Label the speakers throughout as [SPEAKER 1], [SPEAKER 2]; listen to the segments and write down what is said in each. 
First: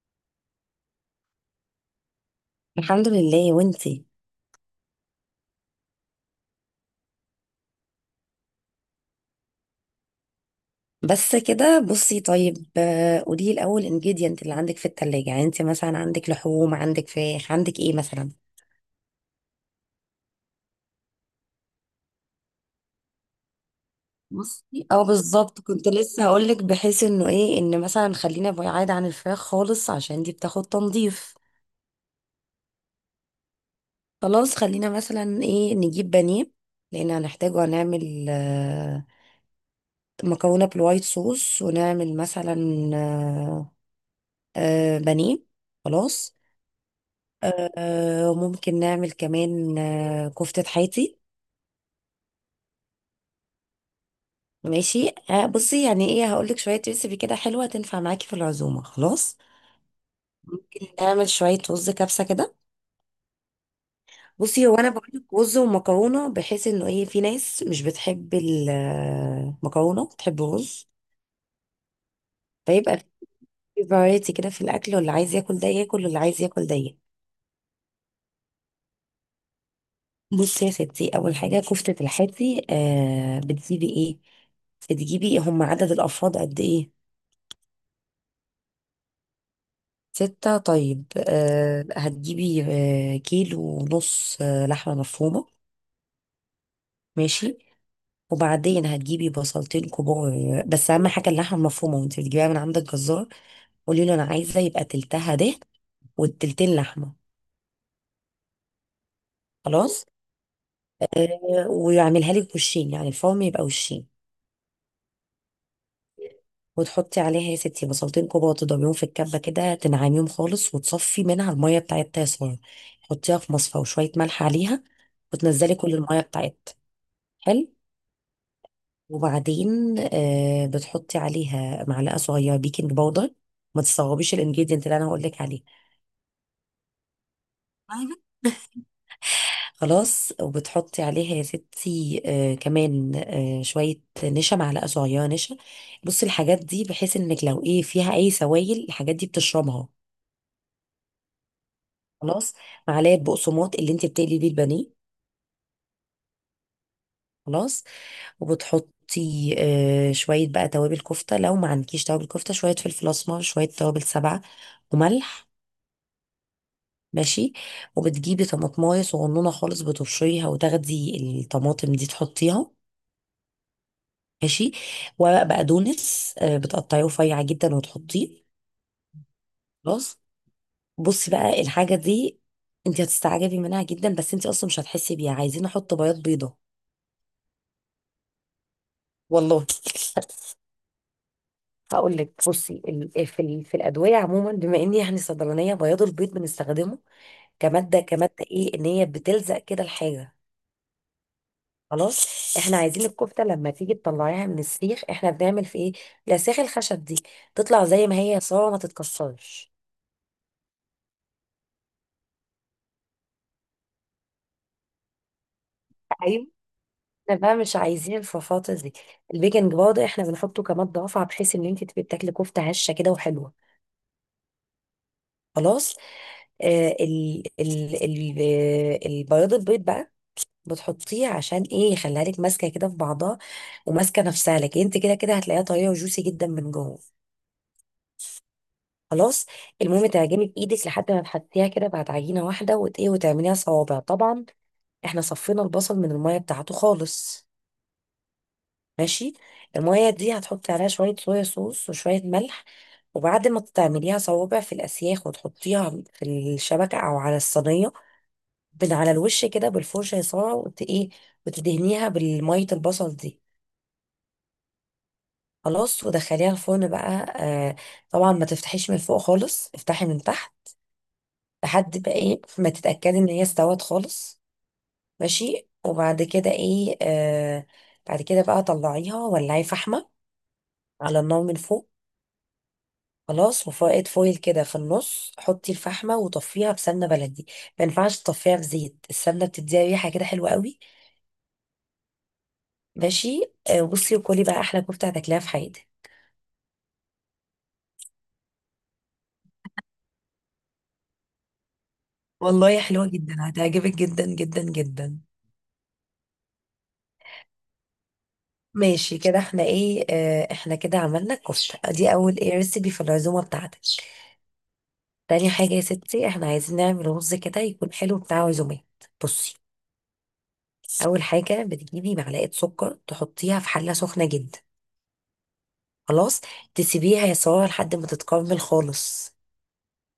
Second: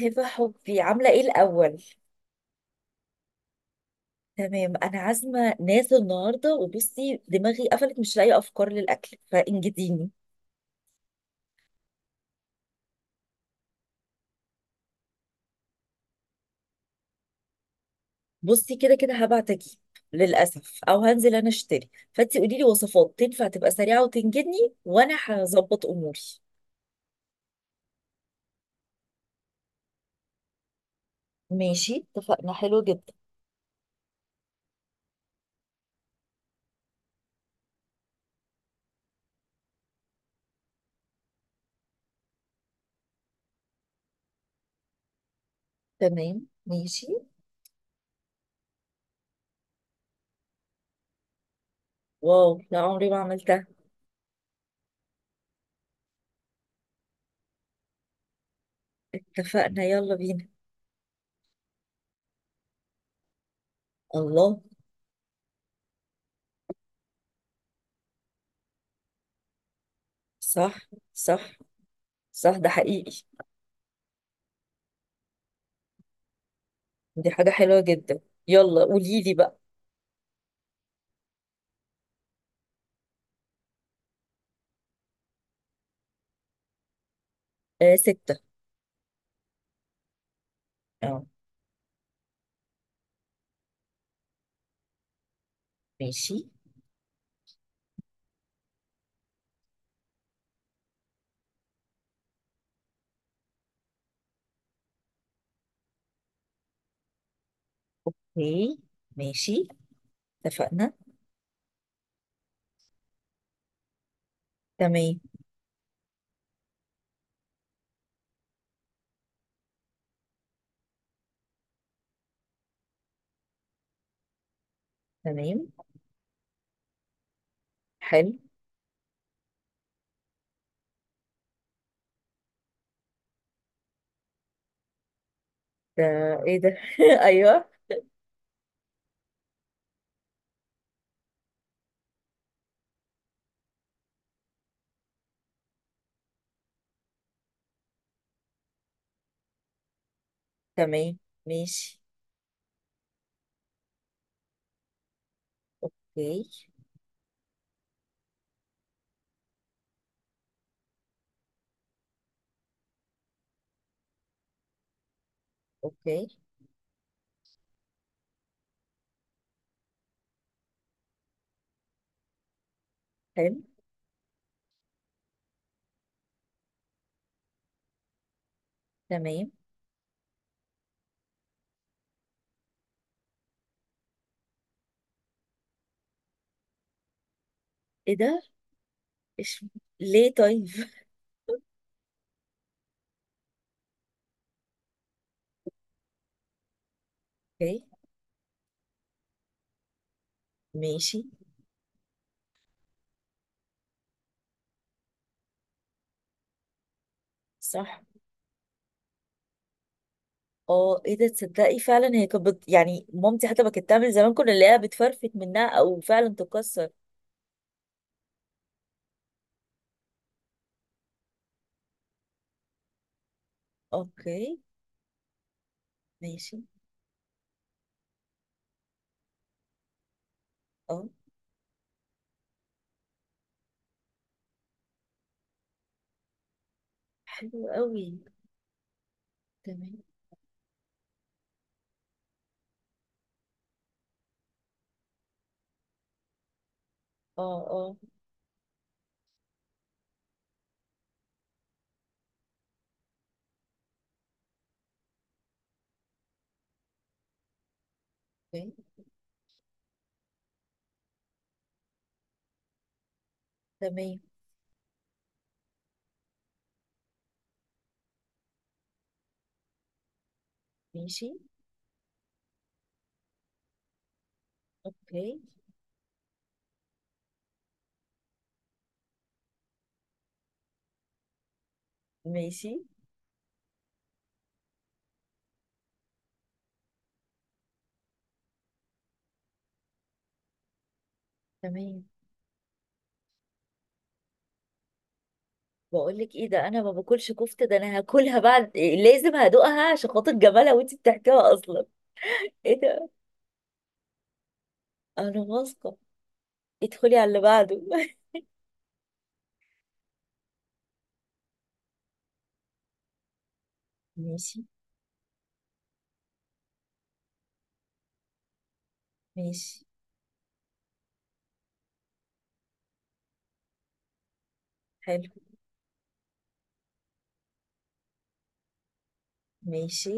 [SPEAKER 1] هبة حبي، عاملة ايه الأول؟
[SPEAKER 2] الحمد لله وانتي.
[SPEAKER 1] تمام، أنا عازمة ناس النهاردة وبصي دماغي قفلت، مش لاقية أفكار للأكل، فانجديني.
[SPEAKER 2] بس كده بصي طيب قولي لي الاول انجيديانت اللي عندك في التلاجة، يعني انت مثلا عندك لحوم، عندك فراخ، عندك ايه مثلا؟
[SPEAKER 1] بصي، كده كده هبعت أجيب للأسف، أو هنزل أنا أشتري، فأنتي قولي لي وصفات تنفع تبقى سريعة وتنجدني،
[SPEAKER 2] بصي اه
[SPEAKER 1] وأنا
[SPEAKER 2] بالظبط
[SPEAKER 1] هظبط
[SPEAKER 2] كنت
[SPEAKER 1] أموري.
[SPEAKER 2] لسه هقولك بحيث انه ايه، ان مثلا خلينا بعيد عن الفراخ خالص عشان دي بتاخد تنظيف.
[SPEAKER 1] ماشي، اتفقنا. حلو جدا.
[SPEAKER 2] خلاص خلينا مثلا ايه، نجيب بانيه لان هنحتاجه، هنعمل مكرونه بالوايت صوص، ونعمل مثلا آه، بانيه. خلاص
[SPEAKER 1] تمام ماشي.
[SPEAKER 2] ممكن نعمل كمان كفتة حياتي.
[SPEAKER 1] واو، لا عمري ما عملتها.
[SPEAKER 2] ماشي بصي، يعني ايه، هقولك شوية ريسيبي كده حلوة تنفع معاكي في العزومة. خلاص
[SPEAKER 1] اتفقنا، يلا بينا.
[SPEAKER 2] نعمل شوية رز كبسة كده.
[SPEAKER 1] الله.
[SPEAKER 2] بصي هو انا بقولك رز ومكرونة بحيث انه ايه، في ناس مش بتحب المكرونة بتحب
[SPEAKER 1] صح،
[SPEAKER 2] الرز.
[SPEAKER 1] صح، صح، ده
[SPEAKER 2] فيبقى
[SPEAKER 1] حقيقي.
[SPEAKER 2] في فرايتي كده في الاكل، واللي عايز ياكل ده ياكل، واللي عايز ياكل ده ياكل.
[SPEAKER 1] دي حاجة حلوة جدا. يلا قولي لي بقى.
[SPEAKER 2] بصي يا ستي، اول حاجة كفتة الحاتي، بتجيبي ايه؟ بتجيبي هم عدد الافراد قد ايه؟
[SPEAKER 1] آه، ستة.
[SPEAKER 2] ستة، طيب
[SPEAKER 1] آه.
[SPEAKER 2] أه هتجيبي أه كيلو ونص لحمة مفرومة.
[SPEAKER 1] ماشي.
[SPEAKER 2] ماشي وبعدين هتجيبي بصلتين كبار. بس أهم حاجة اللحمة المفرومة، وانت بتجيبيها من عند الجزار قولي له أنا عايزة يبقى تلتها دهن والتلتين لحمة.
[SPEAKER 1] اوكي. ماشي.
[SPEAKER 2] خلاص،
[SPEAKER 1] اتفقنا.
[SPEAKER 2] أه ويعملها لك وشين، يعني الفرم يبقى وشين.
[SPEAKER 1] تمام.
[SPEAKER 2] وتحطي عليها يا ستي بصلتين كبار تضربيهم في الكبة كده تنعميهم خالص وتصفي منها المية بتاعتها يا سارة. حطيها في مصفى وشوية ملح عليها
[SPEAKER 1] تمام.
[SPEAKER 2] وتنزلي كل المية بتاعتها. حلو.
[SPEAKER 1] حلو.
[SPEAKER 2] وبعدين بتحطي عليها معلقه صغيره بيكنج باودر. ما تستغربيش الانجريدينت اللي انا هقول لك عليه.
[SPEAKER 1] ده ايه ده؟ ايوه.
[SPEAKER 2] أيوة، خلاص. وبتحطي عليها يا ستي كمان شويه نشا، معلقه صغيره نشا. بصي الحاجات دي بحيث انك لو ايه، فيها اي سوائل الحاجات دي بتشربها.
[SPEAKER 1] تمام ماشي.
[SPEAKER 2] خلاص، معلقه بقسماط اللي انت بتقلي بيه البانيه.
[SPEAKER 1] اوكي.
[SPEAKER 2] خلاص وبتحطي شويه بقى توابل كفته، لو ما عندكيش توابل كفته شويه فلفل اسمر شويه توابل سبعه وملح.
[SPEAKER 1] اوكي.
[SPEAKER 2] ماشي. وبتجيبي طماطمايه صغنونه خالص بتبشريها وتاخدي الطماطم دي تحطيها.
[SPEAKER 1] حلو.
[SPEAKER 2] ماشي. ورق بقدونس بتقطعيه رفيع جدا وتحطيه.
[SPEAKER 1] تمام.
[SPEAKER 2] خلاص. بصي بقى الحاجه دي انت هتستعجبي منها جدا، بس انت اصلا مش هتحسي بيها، عايزين احط بياض بيضه.
[SPEAKER 1] ايه ده؟ إيش...
[SPEAKER 2] والله
[SPEAKER 1] ليه طيب؟
[SPEAKER 2] هقول لك، بصي في الادويه عموما، بما اني يعني صيدلانيه، بياض البيض بنستخدمه
[SPEAKER 1] اوكي.
[SPEAKER 2] كماده ايه، ان هي بتلزق كده الحاجه.
[SPEAKER 1] ماشي.
[SPEAKER 2] خلاص، احنا عايزين الكفته لما تيجي تطلعيها من السيخ احنا بنعمل في ايه، الاسياخ الخشب دي تطلع
[SPEAKER 1] صح.
[SPEAKER 2] زي ما هي صورة، ما تتكسرش.
[SPEAKER 1] اه، ايه ده، تصدقي فعلا هي كانت يعني مامتي حتى ما كانت تعمل زمان، كنا نلاقيها بتفرفت منها او فعلا
[SPEAKER 2] ايوه،
[SPEAKER 1] تكسر.
[SPEAKER 2] احنا بقى مش عايزين الفرفاطه دي. البيكنج باودر احنا بنحطه كمادة رافعة بحيث ان انت تبقي بتاكلي كفته هشه كده وحلوه.
[SPEAKER 1] اوكي.
[SPEAKER 2] خلاص.
[SPEAKER 1] ماشي.
[SPEAKER 2] آه ال ال ال آه، البياض البيض بقى
[SPEAKER 1] اه.
[SPEAKER 2] بتحطيه عشان ايه، يخليها لك ماسكه كده في بعضها وماسكه نفسها لك، انت كده كده هتلاقيها طريه وجوسي جدا من جوه.
[SPEAKER 1] حلو قوي.
[SPEAKER 2] خلاص.
[SPEAKER 1] تمام.
[SPEAKER 2] المهم تعجني بايدك لحد ما تحطيها كده بعد عجينه واحده ايه، وتعمليها صوابع. طبعا احنا صفينا البصل من الميه بتاعته
[SPEAKER 1] اه
[SPEAKER 2] خالص.
[SPEAKER 1] اه.
[SPEAKER 2] ماشي. الميه دي هتحطي عليها شويه صويا صوص وشويه ملح، وبعد ما تعمليها صوابع في الاسياخ وتحطيها في الشبكه او على الصينيه
[SPEAKER 1] اوكي.
[SPEAKER 2] من على الوش كده بالفرشه يا ساره، وت ايه، وتدهنيها بالميه البصل دي.
[SPEAKER 1] تمام
[SPEAKER 2] خلاص ودخليها الفرن بقى. آه، طبعا ما تفتحيش من فوق خالص، افتحي من تحت
[SPEAKER 1] ماشي.
[SPEAKER 2] لحد بقى ايه، ما تتأكدي ان هي استوت خالص.
[SPEAKER 1] اوكي.
[SPEAKER 2] ماشي. وبعد كده ايه بعد كده بقى طلعيها، ولعي فحمة على النار من فوق.
[SPEAKER 1] ماشي.
[SPEAKER 2] خلاص. وفائد فويل كده في النص، حطي الفحمة وطفيها بسمنة بلدي. ما ينفعش تطفيها بزيت، السمنة بتديها ريحة كده حلوة قوي.
[SPEAKER 1] تمام.
[SPEAKER 2] ماشي. بصي وكلي بقى احلى كفتة هتاكليها في حياتك.
[SPEAKER 1] بقول لك ايه ده، انا ما باكلش كفته، ده انا هاكلها بعد إيه، لازم هدوقها عشان خاطر جمالها وانت بتحكيها اصلا.
[SPEAKER 2] والله
[SPEAKER 1] ايه
[SPEAKER 2] حلوة
[SPEAKER 1] ده.
[SPEAKER 2] جدا، هتعجبك جدا جدا جدا.
[SPEAKER 1] انا واثقه. ادخلي على اللي بعده.
[SPEAKER 2] ماشي، كده احنا ايه، اه احنا كده عملنا الكفتة دي اول ايه ريسيبي في العزومة بتاعتك.
[SPEAKER 1] ماشي.
[SPEAKER 2] تاني حاجة يا ستي احنا عايزين نعمل رز كده يكون حلو بتاع عزومات. بصي،
[SPEAKER 1] ماشي.
[SPEAKER 2] أول حاجة بتجيبي معلقة سكر تحطيها في حلة سخنة جدا.
[SPEAKER 1] حلو.
[SPEAKER 2] خلاص. تسيبيها يا سارة لحد ما تتكرمل خالص،
[SPEAKER 1] ماشي.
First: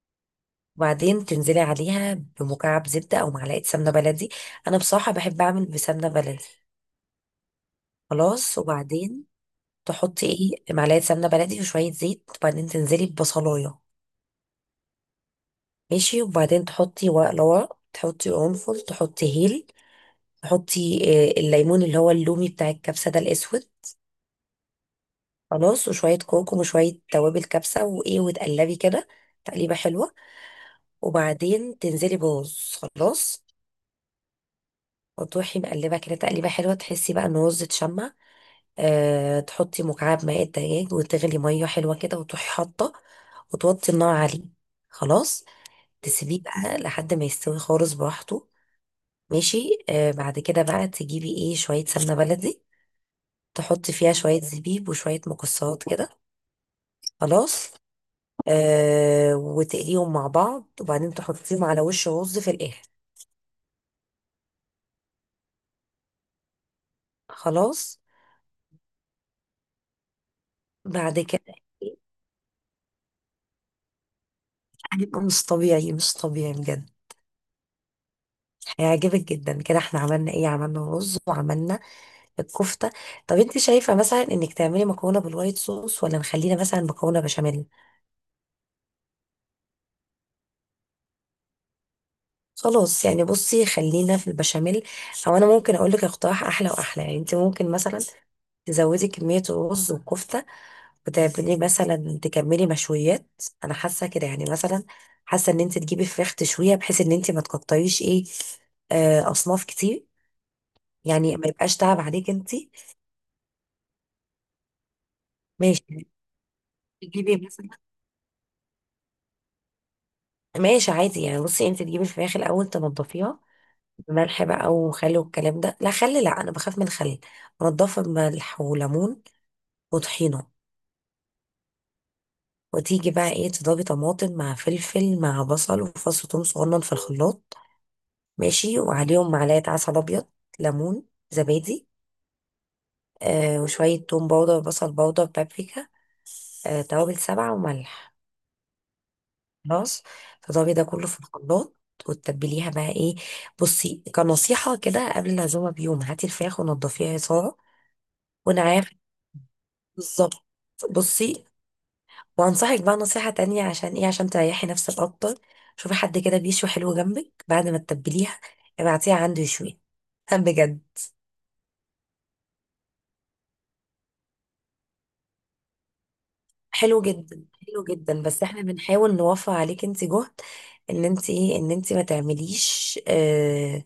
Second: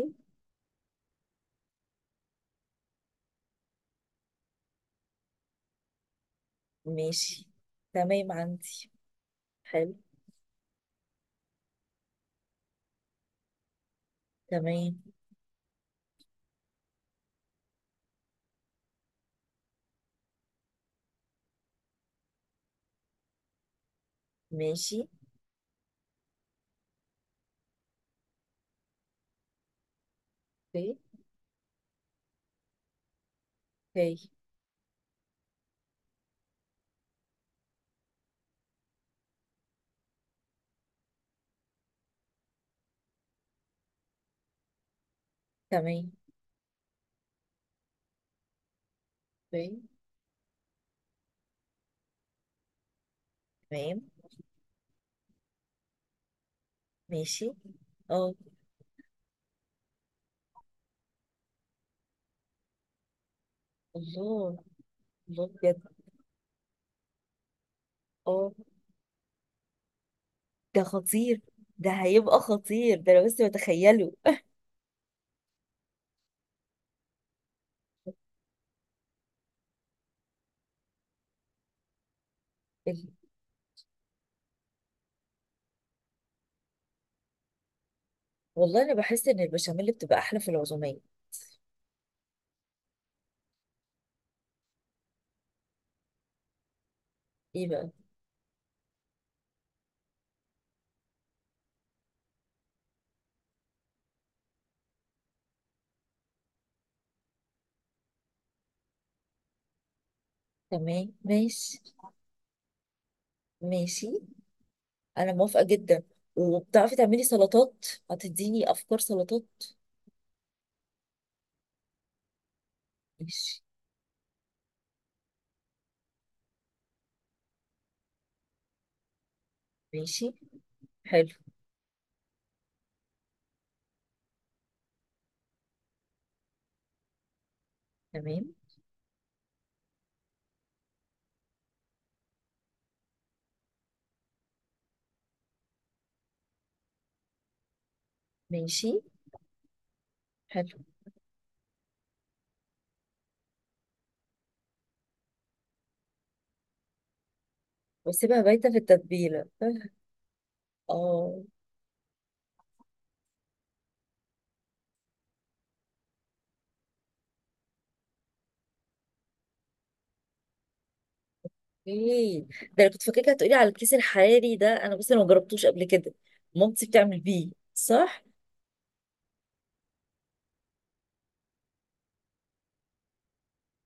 [SPEAKER 2] وبعدين تنزلي عليها بمكعب زبدة أو معلقة سمنة بلدي. أنا بصراحة بحب أعمل بسمنة بلدي.
[SPEAKER 1] ماشي. تمام
[SPEAKER 2] خلاص
[SPEAKER 1] عندي.
[SPEAKER 2] وبعدين
[SPEAKER 1] حلو.
[SPEAKER 2] تحطي ايه، معلقة سمنة بلدي وشوية زيت، وبعدين تنزلي ببصلاية.
[SPEAKER 1] تمام
[SPEAKER 2] ماشي. وبعدين تحطي ورق لورا، تحطي قرنفل، تحطي هيل، تحطي الليمون اللي هو اللومي بتاع الكبسة ده الأسود.
[SPEAKER 1] ماشي.
[SPEAKER 2] خلاص وشوية كركم وشوية توابل كبسة وإيه وتقلبي كده تقليبة حلوة.
[SPEAKER 1] اوكي.
[SPEAKER 2] وبعدين تنزلي برز. خلاص
[SPEAKER 1] اوكي.
[SPEAKER 2] وتروحي مقلبة كده تقليبة حلوة تحسي بقى إن الرز اتشمع. أه تحطي مكعب ماء الدجاج وتغلي مية حلوة كده وتروحي حاطة وتوطي النار عليه. خلاص،
[SPEAKER 1] تمام.
[SPEAKER 2] تسيبيه بقى لحد ما يستوي خالص براحته. ماشي.
[SPEAKER 1] اوكي.
[SPEAKER 2] بعد كده بقى تجيبي ايه، شوية سمنة بلدي تحطي
[SPEAKER 1] تمام
[SPEAKER 2] فيها شوية زبيب وشوية مكسرات كده.
[SPEAKER 1] ماشي.
[SPEAKER 2] خلاص.
[SPEAKER 1] اه.
[SPEAKER 2] آه وتقليهم مع بعض وبعدين تحطيهم على وش رز في الآخر.
[SPEAKER 1] الله. الله بجد.
[SPEAKER 2] خلاص.
[SPEAKER 1] اه. ده
[SPEAKER 2] بعد
[SPEAKER 1] خطير.
[SPEAKER 2] كده
[SPEAKER 1] ده هيبقى خطير، ده انا بس بتخيله.
[SPEAKER 2] هيبقى مش طبيعي، مش طبيعي بجد، هيعجبك جدا. كده احنا عملنا ايه، عملنا رز وعملنا الكفتة. طب انت شايفة مثلا انك تعملي مكرونة بالوايت صوص، ولا نخلينا مثلا مكرونة بشاميل.
[SPEAKER 1] والله انا بحس ان البشاميل بتبقى احلى في العزوميه.
[SPEAKER 2] خلاص يعني بصي خلينا في البشاميل. او انا ممكن اقول لك اقتراح احلى واحلى، يعني انت
[SPEAKER 1] ايه
[SPEAKER 2] ممكن
[SPEAKER 1] بقى؟
[SPEAKER 2] مثلا تزودي كمية الرز والكفتة وتعملي مثلا، تكملي مشويات. انا حاسه كده، يعني مثلا حاسه ان انت تجيبي فراخ تشويها بحيث ان انت ما تقطعيش ايه اصناف كتير.
[SPEAKER 1] تمام
[SPEAKER 2] يعني ما يبقاش
[SPEAKER 1] ماشي.
[SPEAKER 2] تعب عليك انت.
[SPEAKER 1] ماشي، انا موافقه جدا.
[SPEAKER 2] ماشي.
[SPEAKER 1] وبتعرفي تعملي
[SPEAKER 2] تجيبي مثلا،
[SPEAKER 1] سلطات؟ هتديني افكار سلطات.
[SPEAKER 2] ماشي عادي، يعني بصي انت تجيبي الفراخ الاول تنضفيها
[SPEAKER 1] ماشي.
[SPEAKER 2] بملح بقى وخل والكلام ده، لا خل، لا انا بخاف من الخل. انضفها بملح وليمون
[SPEAKER 1] ماشي.
[SPEAKER 2] وطحينه.
[SPEAKER 1] حلو.
[SPEAKER 2] وتيجي بقى ايه، تضربي طماطم مع فلفل مع بصل وفص ثوم صغنن في الخلاط.
[SPEAKER 1] تمام
[SPEAKER 2] ماشي. وعليهم معلقة عسل أبيض، ليمون، زبادي، آه وشوية توم باودر بصل باودر بابريكا، آه توابل سبعة وملح.
[SPEAKER 1] ماشي.
[SPEAKER 2] خلاص، تضربي
[SPEAKER 1] حلو.
[SPEAKER 2] ده كله في الخلاط وتتبليها بقى ايه. بصي كنصيحة كده، قبل العزومة بيوم هاتي الفراخ ونضفيها يا سارة.
[SPEAKER 1] واسيبها
[SPEAKER 2] وانا
[SPEAKER 1] بايته في
[SPEAKER 2] عارف
[SPEAKER 1] التتبيله.
[SPEAKER 2] بالظبط.
[SPEAKER 1] اه.
[SPEAKER 2] بصي وانصحك بقى نصيحة تانية، عشان ايه، عشان تريحي نفسك اكتر شوفي حد كده بيشوي حلو جنبك بعد ما تتبليها ابعتيها عنده يشوي بجد
[SPEAKER 1] ايه ده، انا كنت فاكرك هتقولي على الكيس الحراري ده، انا بس انا ما جربتوش قبل كده. مامتي
[SPEAKER 2] حلو
[SPEAKER 1] بتعمل
[SPEAKER 2] جدا،
[SPEAKER 1] بيه،
[SPEAKER 2] حلو جدا،
[SPEAKER 1] صح؟
[SPEAKER 2] بس احنا بنحاول نوفر عليك انت جهد، ان انت ايه، ان انت ما تعمليش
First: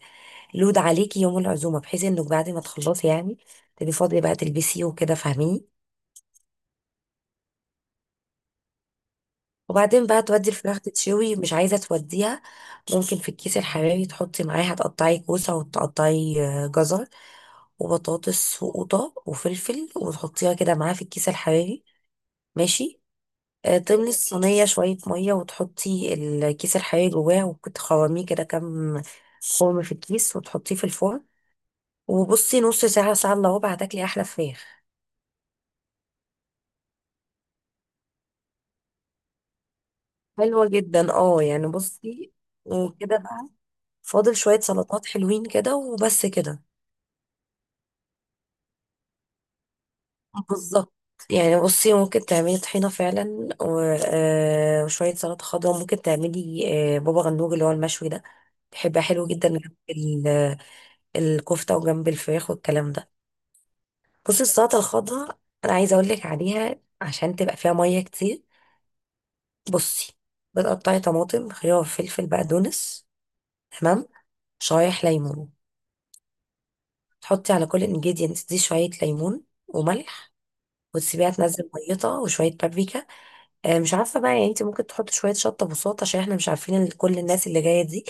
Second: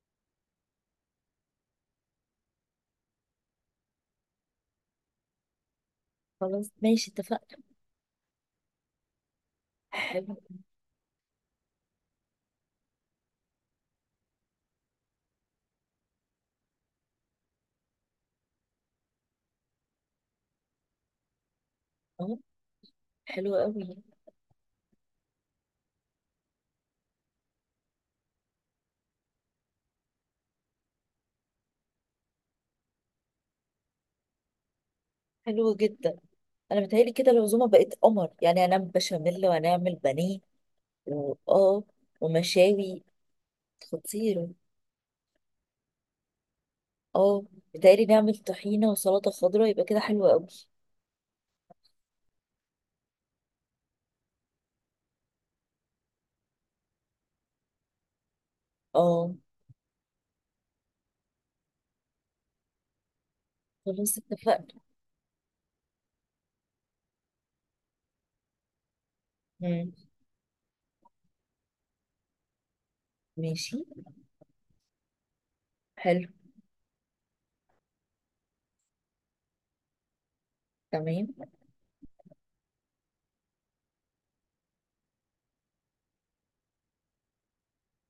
[SPEAKER 2] لود عليكي يوم العزومه بحيث انك بعد ما تخلصي يعني تبقي فاضيه بقى تلبسي وكده، فاهميني.
[SPEAKER 1] خلاص ماشي، اتفقنا.
[SPEAKER 2] وبعدين بقى
[SPEAKER 1] حلو.
[SPEAKER 2] تودي الفراخ تتشوي، مش عايزه توديها ممكن في الكيس الحراري تحطي معاها، تقطعي كوسه وتقطعي جزر وبطاطس وقوطه وفلفل وتحطيها كده معاها في الكيس الحراري.
[SPEAKER 1] اه.
[SPEAKER 2] ماشي.
[SPEAKER 1] حلو قوي.
[SPEAKER 2] تملي الصينية شوية مية وتحطي الكيس الحقيقي جواه وتخرميه كده كام خرم في الكيس، وتحطيه في الفرن. وبصي نص ساعة ساعة إلا ربع هتاكلي أحلى فراخ.
[SPEAKER 1] حلو جدا. انا متهيألي كده العزومه بقت قمر، يعني هنعمل بشاميل وهنعمل بانيه.
[SPEAKER 2] حلوة جدا اه، يعني
[SPEAKER 1] واه.
[SPEAKER 2] بصي
[SPEAKER 1] ومشاوي.
[SPEAKER 2] وكده بقى فاضل
[SPEAKER 1] خطير.
[SPEAKER 2] شوية سلطات حلوين كده وبس كده.
[SPEAKER 1] اه، متهيألي نعمل طحينه وسلطه خضراء، يبقى كده حلو قوي.
[SPEAKER 2] بالظبط، يعني بصي ممكن تعملي طحينة فعلا وشوية سلطة خضراء، ممكن تعملي بابا غنوج اللي هو المشوي ده، بيبقى حلو
[SPEAKER 1] اه.
[SPEAKER 2] جدا جنب الكفتة وجنب الفراخ والكلام ده.
[SPEAKER 1] خلاص
[SPEAKER 2] بصي
[SPEAKER 1] اتفقنا.
[SPEAKER 2] السلطة الخضراء أنا عايزة أقولك عليها عشان تبقى فيها مية كتير.
[SPEAKER 1] مم.
[SPEAKER 2] بصي، بتقطعي طماطم خيار فلفل بقدونس.
[SPEAKER 1] ماشي.
[SPEAKER 2] تمام. شرايح ليمون.
[SPEAKER 1] حلو.
[SPEAKER 2] تحطي على كل انجيدينت دي شوية ليمون وملح، وتسيبيها
[SPEAKER 1] تمام
[SPEAKER 2] تنزل ميتها، وشوية بابريكا. آه مش عارفة بقى، يعني انت ممكن تحطي شوية شطة بساط، عشان احنا مش عارفين كل الناس اللي جاية دي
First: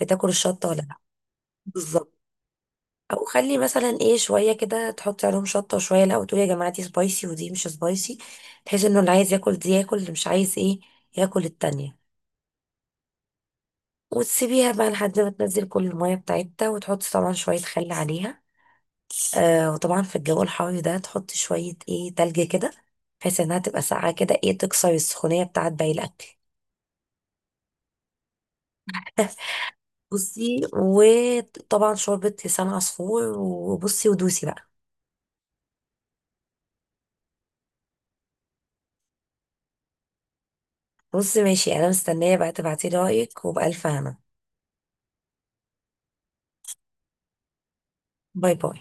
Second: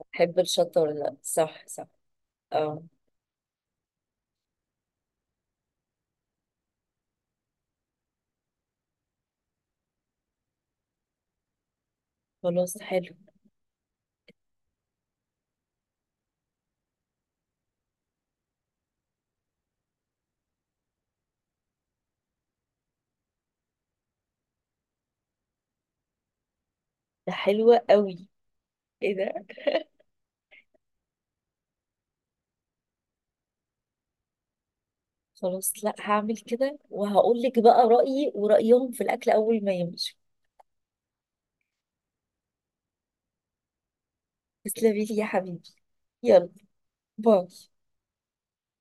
[SPEAKER 2] بتاكل
[SPEAKER 1] حب
[SPEAKER 2] الشطة ولا
[SPEAKER 1] الشطه ولا
[SPEAKER 2] لا.
[SPEAKER 1] لا، صح صح.
[SPEAKER 2] بالظبط.
[SPEAKER 1] اه.
[SPEAKER 2] او خلي مثلا ايه، شويه كده تحطي عليهم شطه وشويه لا، وتقولي يا جماعه دي سبايسي ودي مش سبايسي، بحيث انه اللي عايز ياكل دي ياكل، اللي مش عايز ايه ياكل التانية.
[SPEAKER 1] خلاص. حلو.
[SPEAKER 2] وتسيبيها بقى لحد ما تنزل كل الميه بتاعتها، وتحطي طبعا شويه خل عليها. آه وطبعا في الجو الحار ده تحطي شويه ايه تلج كده بحيث انها تبقى ساقعه كده ايه، تكسر السخونيه بتاعت باقي الاكل.
[SPEAKER 1] ده حلوه قوي. ايه ده؟
[SPEAKER 2] بصي وطبعا شوربة لسان عصفور، وبصي ودوسي بقى.
[SPEAKER 1] خلاص، لا هعمل كده وهقول لك بقى رأيي ورأيهم في الاكل اول ما يمشوا.
[SPEAKER 2] بصي ماشي، انا مستنية بقى تبعتيلي رأيك وبألف هنا.
[SPEAKER 1] تسلمي لي يا حبيبي. يلا. باي.
[SPEAKER 2] باي باي.